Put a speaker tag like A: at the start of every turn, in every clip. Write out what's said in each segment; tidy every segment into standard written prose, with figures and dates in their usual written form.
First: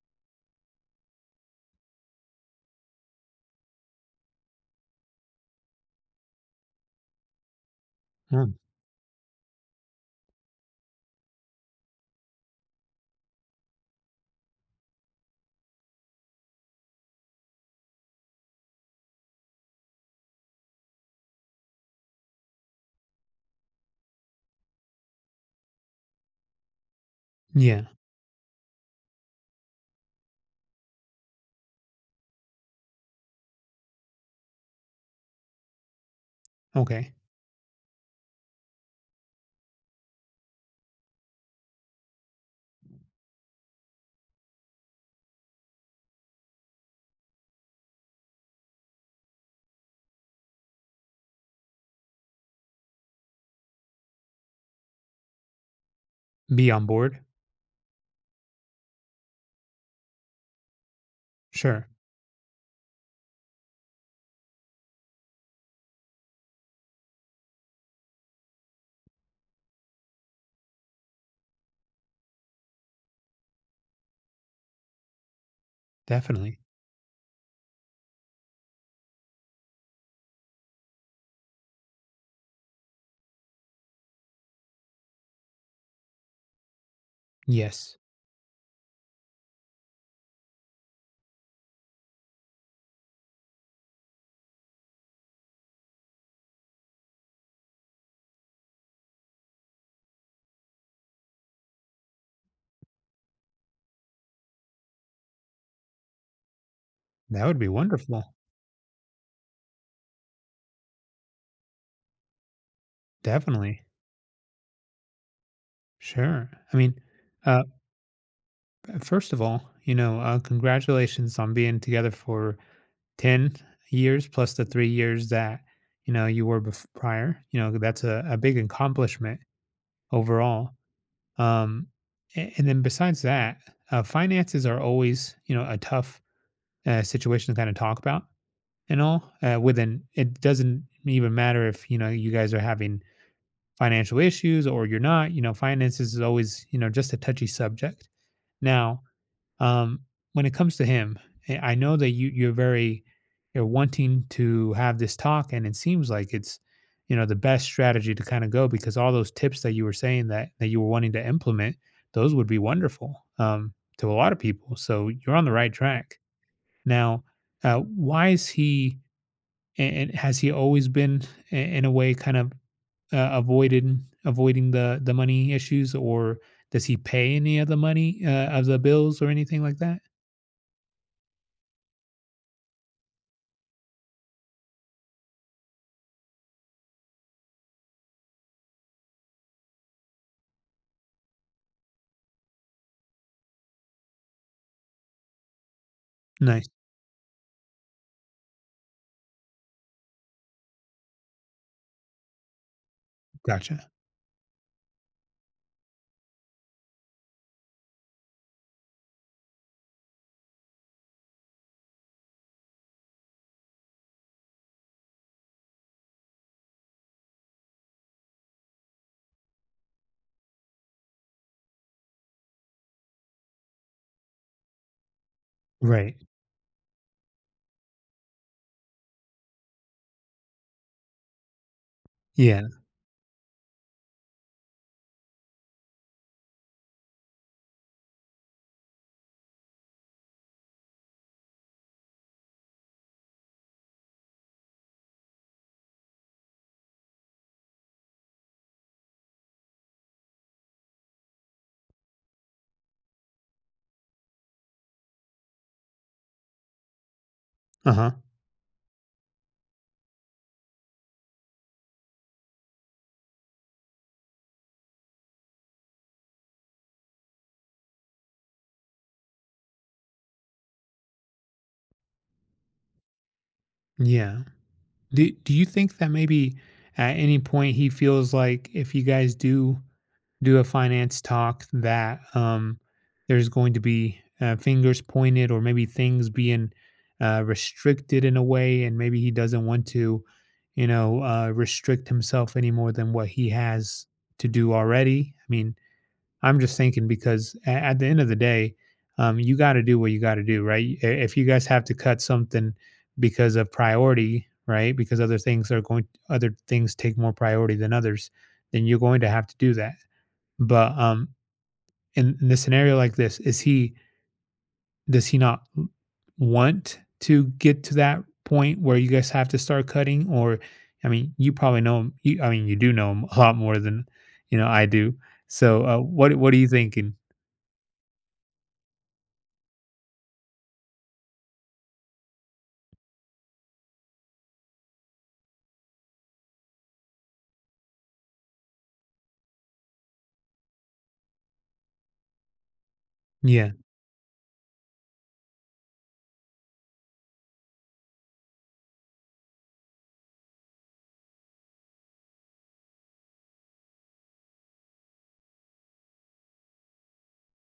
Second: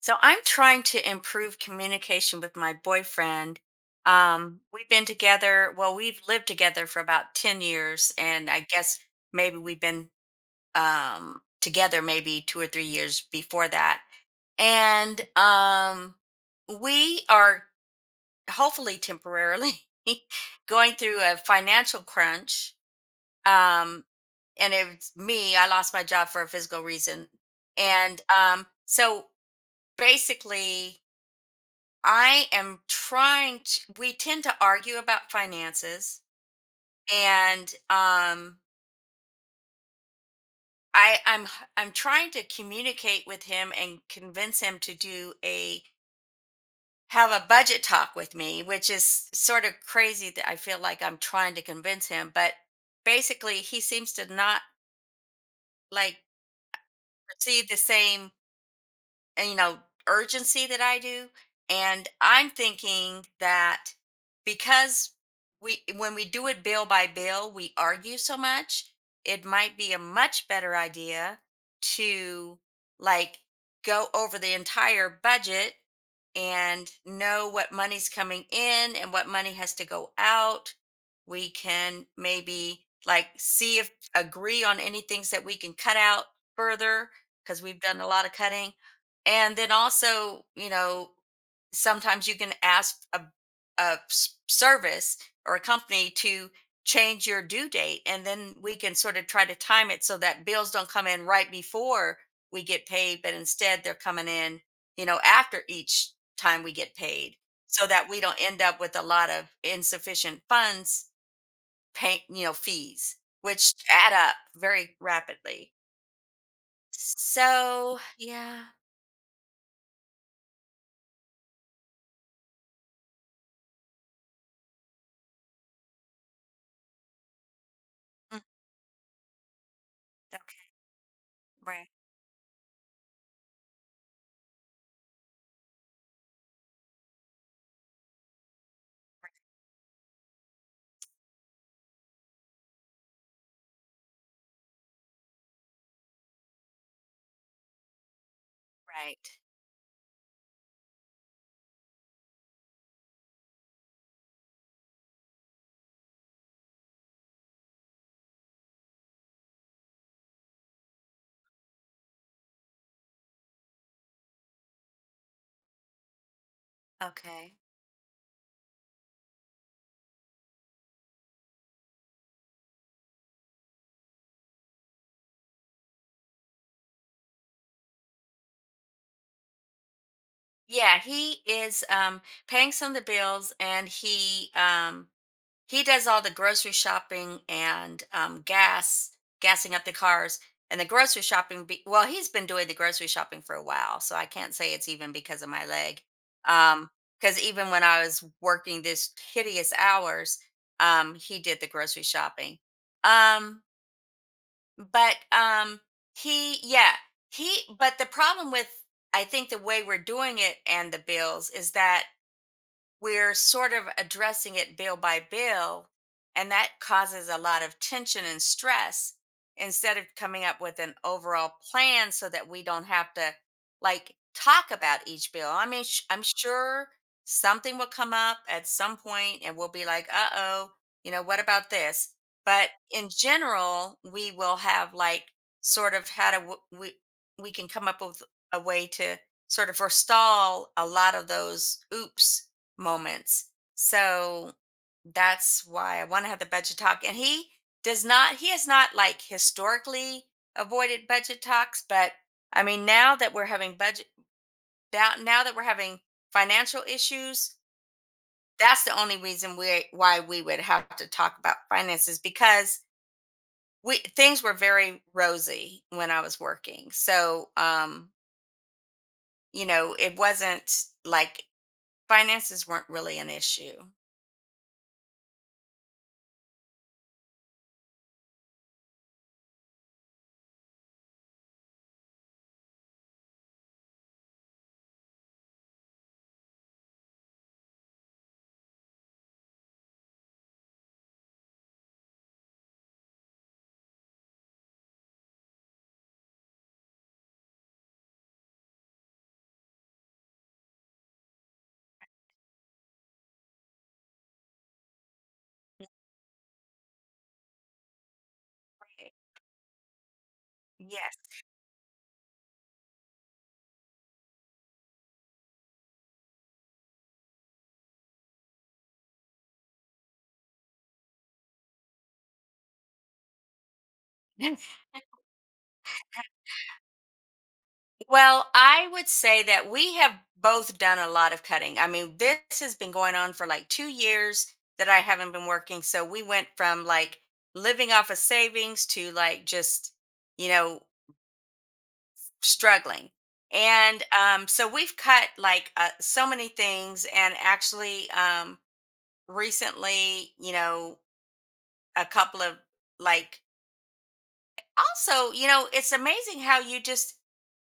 A: So I'm trying to improve communication with my boyfriend. We've been together, well, we've lived together for about 10 years, and
B: Mm,
A: I guess maybe we've been together maybe 2 or 3 years before that. And we are hopefully temporarily going through a financial crunch. Um, and it's me, I lost my job for a physical reason.
B: yeah.
A: And so basically, I am trying to, we tend to argue about finances.
B: Okay.
A: And I I'm h- I'm trying to communicate with him and convince him to do a have a budget talk with me, which is sort of crazy that I feel like I'm trying to convince him, but basically he seems to not like
B: Be on board?
A: receive the same uh, you know urgency that I do.
B: Sure.
A: And I'm thinking that because we when we do it bill by bill, we argue so much, it might be a much better idea to like go over the entire budget
B: Definitely.
A: and know what money's coming in and what money has to go out. We can maybe like see if agree on any things that we can cut out further because we've
B: Yes.
A: done a lot of cutting. And then also sometimes you can ask a service or a company to change your due date, and then we can sort of try to time it so that bills don't come in right before we get paid, but instead they're coming in after each time we get paid,
B: That would be
A: so that we
B: wonderful.
A: don't end up with a lot of insufficient funds pay fees which
B: Definitely.
A: add up very rapidly.
B: Sure. uh,
A: So yeah.
B: first of all, congratulations on being together for 10 years plus the 3 years that, you were prior. You know, that's a
A: Mm.
B: big accomplishment
A: Okay.
B: overall. Um,
A: Right.
B: and then besides that, finances are always, a tough situation to kind of talk about and all, within. It doesn't even matter if, you know, you guys are having financial issues or you're not. You know, finances is always, you know, just a touchy subject now.
A: Right.
B: Um when it comes to him, I know that you're very, you're wanting to have this talk, and it seems like it's, you know, the best strategy to kind of go, because all those tips that you were saying that you were wanting to implement, those would be wonderful, um, to a lot of people, so you're on the right track now.
A: Okay.
B: Uh, why is he, and has he always been, in a way, kind of, avoided, avoiding the money issues? Or does he pay any of the money, of the bills or anything like that?
A: Yeah, he is paying some of the bills, and he does all the grocery shopping, and gassing up the cars. And the grocery shopping, well, he's been doing the grocery shopping for a while, so I can't say it's even because of my leg.
B: Nice,
A: Um cuz even when I was working this hideous hours, he did the grocery shopping. Um
B: gotcha.
A: but he yeah he but the problem with, I think, the way we're doing it and the bills is that we're sort of addressing it bill by bill, and that causes a lot of tension and stress instead of coming up with an overall plan so that we don't have to like talk about each bill. I mean,
B: Right.
A: I'm sure something will come up at some point and we'll be like, uh oh, you know, what about this?
B: Yeah.
A: But in general, we will have like sort of how to, w- we can come up with a way to sort of forestall a lot of those oops moments. So that's why I want to have the budget talk. And he does not, he has not like historically avoided budget talks, but I mean, now that we're having budget, now that we're having financial issues,
B: Uh huh.
A: that's the only reason why we would have to talk about finances, because we, things were very rosy when I was working. So, you know, it wasn't like finances weren't really an issue.
B: Yeah. Do Do you think that maybe at any point he feels like if you guys do do a finance talk that, there's going to be, fingers pointed, or maybe things being, restricted in a way, and maybe he doesn't want to, you know, restrict himself any more than what he has to do already. I mean, I'm just thinking because at the end of the day, you got to do what you got to do, right? I- If you guys have to cut something because of priority, right? Because other things are going, other things take more priority than others, then you're going to have to do that. But
A: Yes.
B: in the scenario like this, is he does he not want to get to that point where you guys have to start cutting? Or, I mean, you probably know him. I mean, you do know him a lot more than, you know, I do. So, what are you thinking?
A: Well, I would say that we have both done a lot of cutting. I mean, this has been going on for like 2 years that I haven't been working. So we went from like living off of savings to like just, you know, struggling.
B: Yeah.
A: And so we've cut like so many things. And actually, recently, you know, a couple of like, also, you know, it's amazing how you just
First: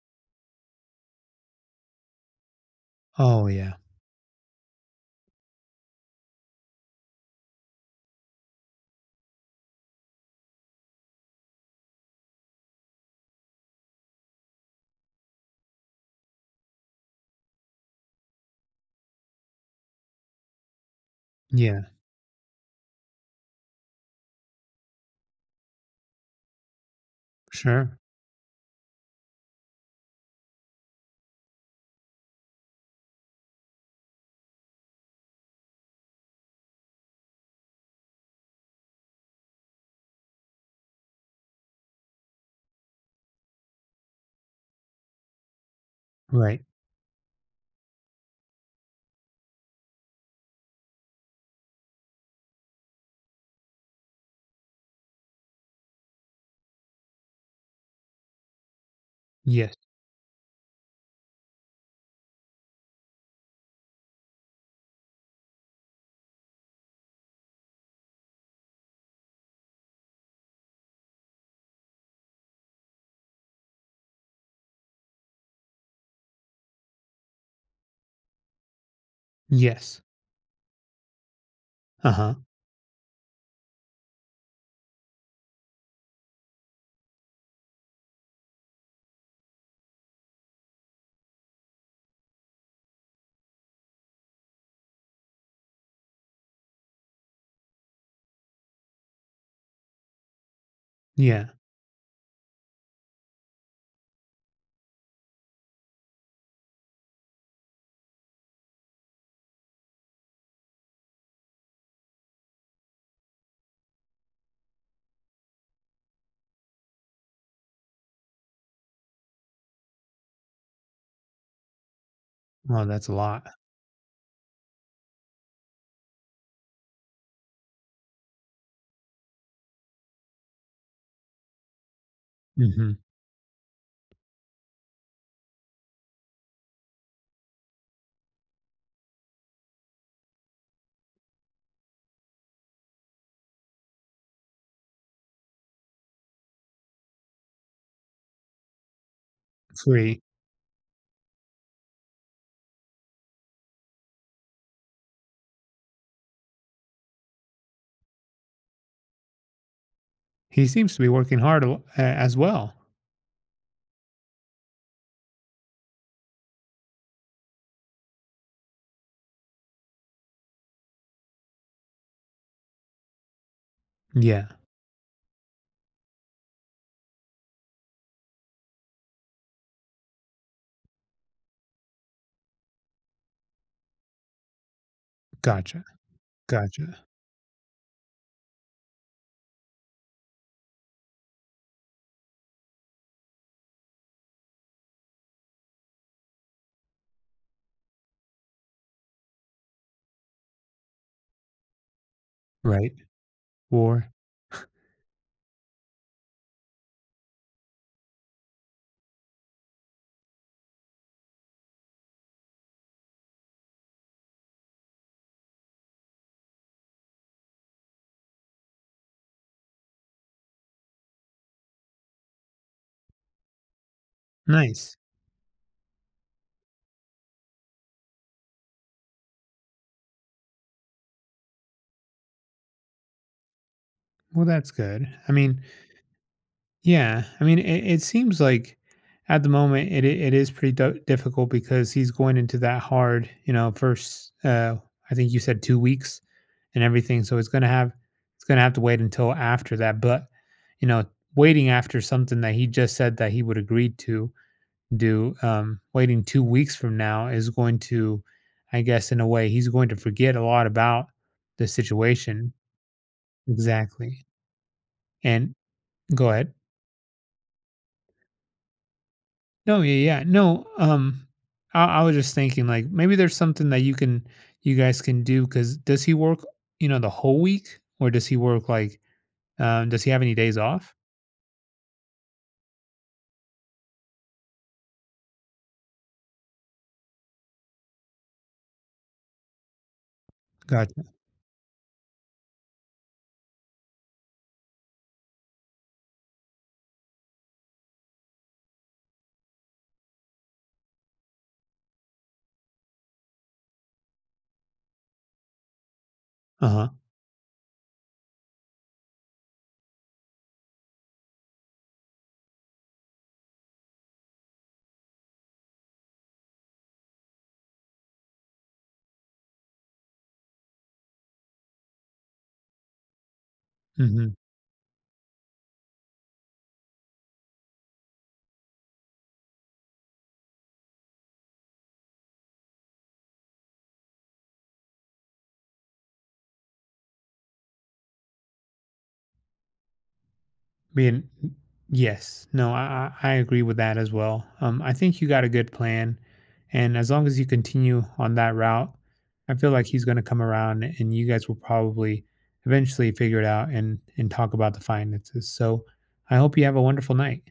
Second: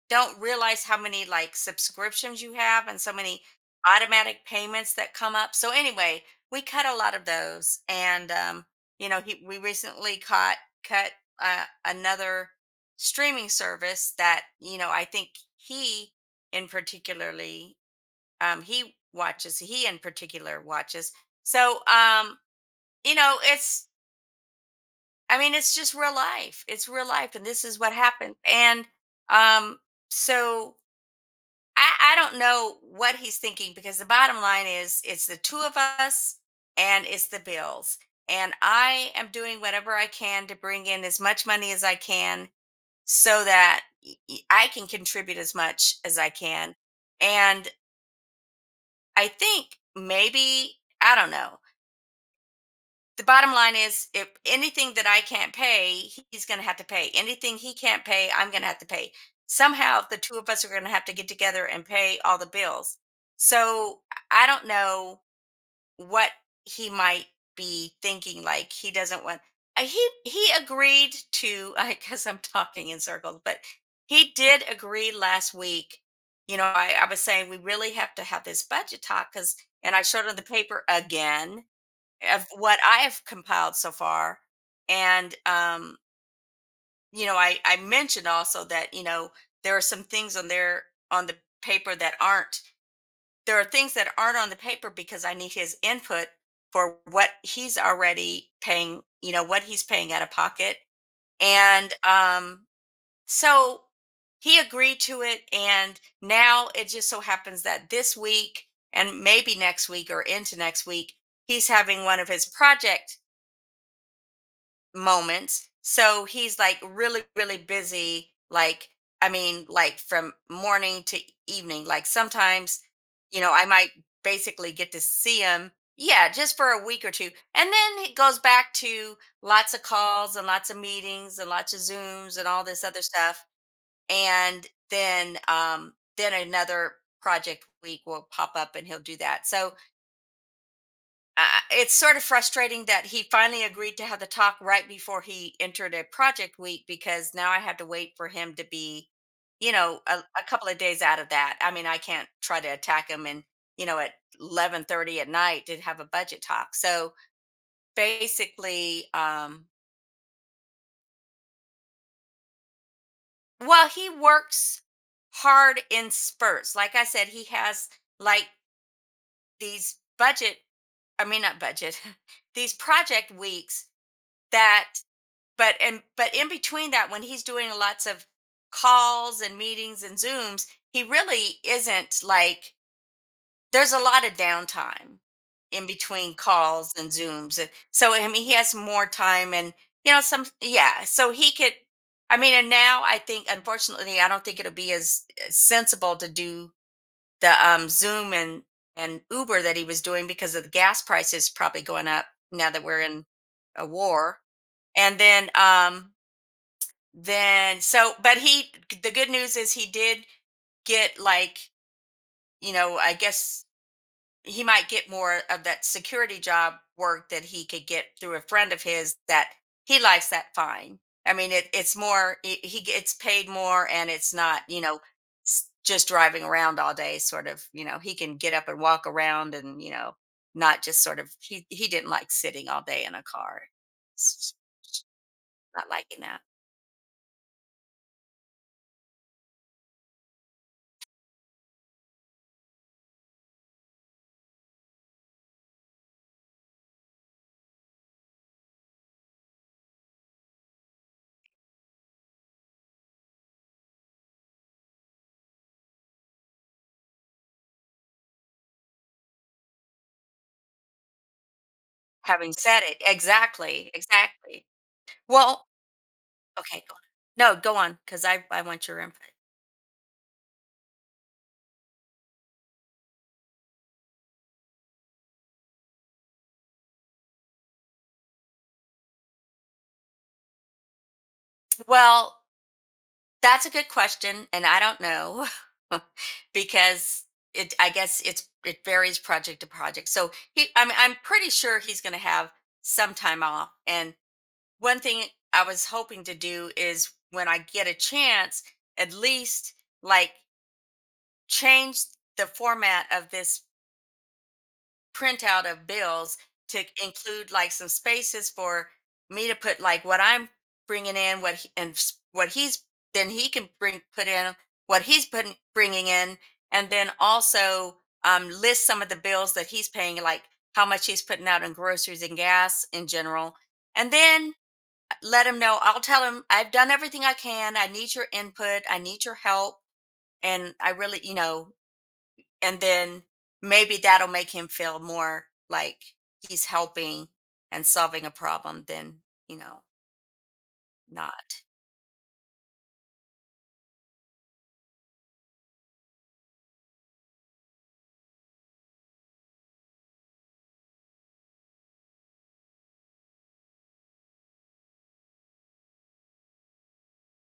A: don't realize how many like subscriptions you have and so many
B: Oh, yeah.
A: automatic payments that come up. So anyway, we cut a lot of those, and you know, he, we recently caught cut another streaming service that you know I think he in particularly he watches, he in particular watches. So
B: Yeah.
A: you know, it's, I mean, it's just real life. It's real life, and this is what
B: Sure.
A: happens. And um, so I don't know what he's thinking because the bottom line is it's the two of us and it's the bills. And I am doing whatever I can to bring in as much money as I can so that I can contribute as much as I
B: Right.
A: can. And I think maybe, I don't know, the bottom line is if anything that I can't pay, he's going to have to pay. Anything he can't pay, I'm going to have to pay.
B: Yes.
A: Somehow the two of us are going to have to get together and pay all the bills. So I don't know what he might be thinking, like he doesn't want he agreed to I guess I'm talking in circles, but he did agree last week. You know, I was saying we really have to have this budget talk because, and
B: Yes.
A: I showed him the paper again
B: Uh huh.
A: of what I have compiled so far. And you know, I mentioned also that you know there are some things on there on the paper that aren't. There are things that aren't on the paper because I need his input for what he's already paying. You know what he's paying out of pocket,
B: Yeah.
A: and so he agreed to it. And now it just so happens that this week and maybe next week or into next week, he's having one of his project moments. So he's like really, really busy. Like, I mean, like from morning to evening. Like sometimes,
B: Oh, that's a
A: you
B: lot.
A: know, I might basically get to see him. Yeah, just for a week or two. And then it goes back to lots of calls and lots of meetings and lots of Zooms and all this
B: Hmm.
A: other stuff. And then another project week will pop up and he'll do that. So uh, it's sort of frustrating that he finally agreed to have the talk right before he entered a project week because now I had to wait for him to be, you know,
B: Free.
A: a couple of days out of that. I mean, I can't try to attack him and you know at 11:30 at night to have a budget talk. So basically,
B: He seems to be working hard as well.
A: well, he works hard in spurts. Like I said, he has like these budget, I mean, not budget, these project weeks
B: Yeah.
A: that but and but in between that when he's doing lots of calls and meetings and zooms, he really isn't like, there's a lot of downtime
B: Gotcha.
A: in between calls
B: Gotcha.
A: and zooms. And so I mean he has more time, and you know some, yeah, so he could, I mean, and now I think unfortunately I don't think it'll be as sensible to do the zoom and uber that he was doing because of the gas prices probably going up now that
B: Right.
A: we're in a
B: War.
A: war. And then so but he, the good news is he did get like, you know, I guess he might get more of that security job work that he could get through a friend of his that he likes that fine. I mean, it's more, he gets paid more, and it's not, you
B: Nice.
A: know, just driving around all day sort of, you know, he can get up and walk around and, you know, not just sort of, he didn't like sitting all day in a car. S-
B: Well,
A: s-
B: that's good. I mean,
A: Not liking that.
B: yeah. I mean, it seems like at the moment it it is pretty difficult because he's going into that hard, you know, first. I think you said 2 weeks and everything, so it's gonna have to wait until after that. But you know, waiting after something that he just said that he would agree to do, waiting 2 weeks from now is going to, I guess, in a way, he's going to forget a lot about the situation.
A: Having said it, exactly,
B: Exactly.
A: exactly.
B: And
A: Well
B: go ahead.
A: okay, go on. No, go on, 'cause I want your input.
B: No, yeah, yeah. No, I was just thinking, like, maybe there's something that you can you guys can do. Because does he work, you know, the whole week, or does he work like, um, does he have any days off?
A: Well, that's a good question, and I don't know because it I guess it varies project to project. So he I'm
B: Gotcha.
A: I'm pretty sure he's gonna have some time off. And one thing I was hoping to do is when I get a chance, at least like change the format of this printout of bills to
B: Uh-huh.
A: include like some spaces for me to put like what I'm bringing in, what he's, then he can bring put in what he's putting bringing in, and then also list some of the bills that he's paying, like how much he's putting out in groceries and gas in general, and
B: Hmm.
A: then let him know. I'll tell him I've done everything I can. I need your input. I need your help, and I really, you know, and then maybe that'll make him feel more like he's helping and solving a problem than you know
B: Being
A: not
B: yes. No, I agree with that as well. I think you got a good plan, and as long as you continue on that route, I feel like he's going to come around, and you guys will probably eventually figure it out and talk about the finances. So, I hope you have a wonderful night.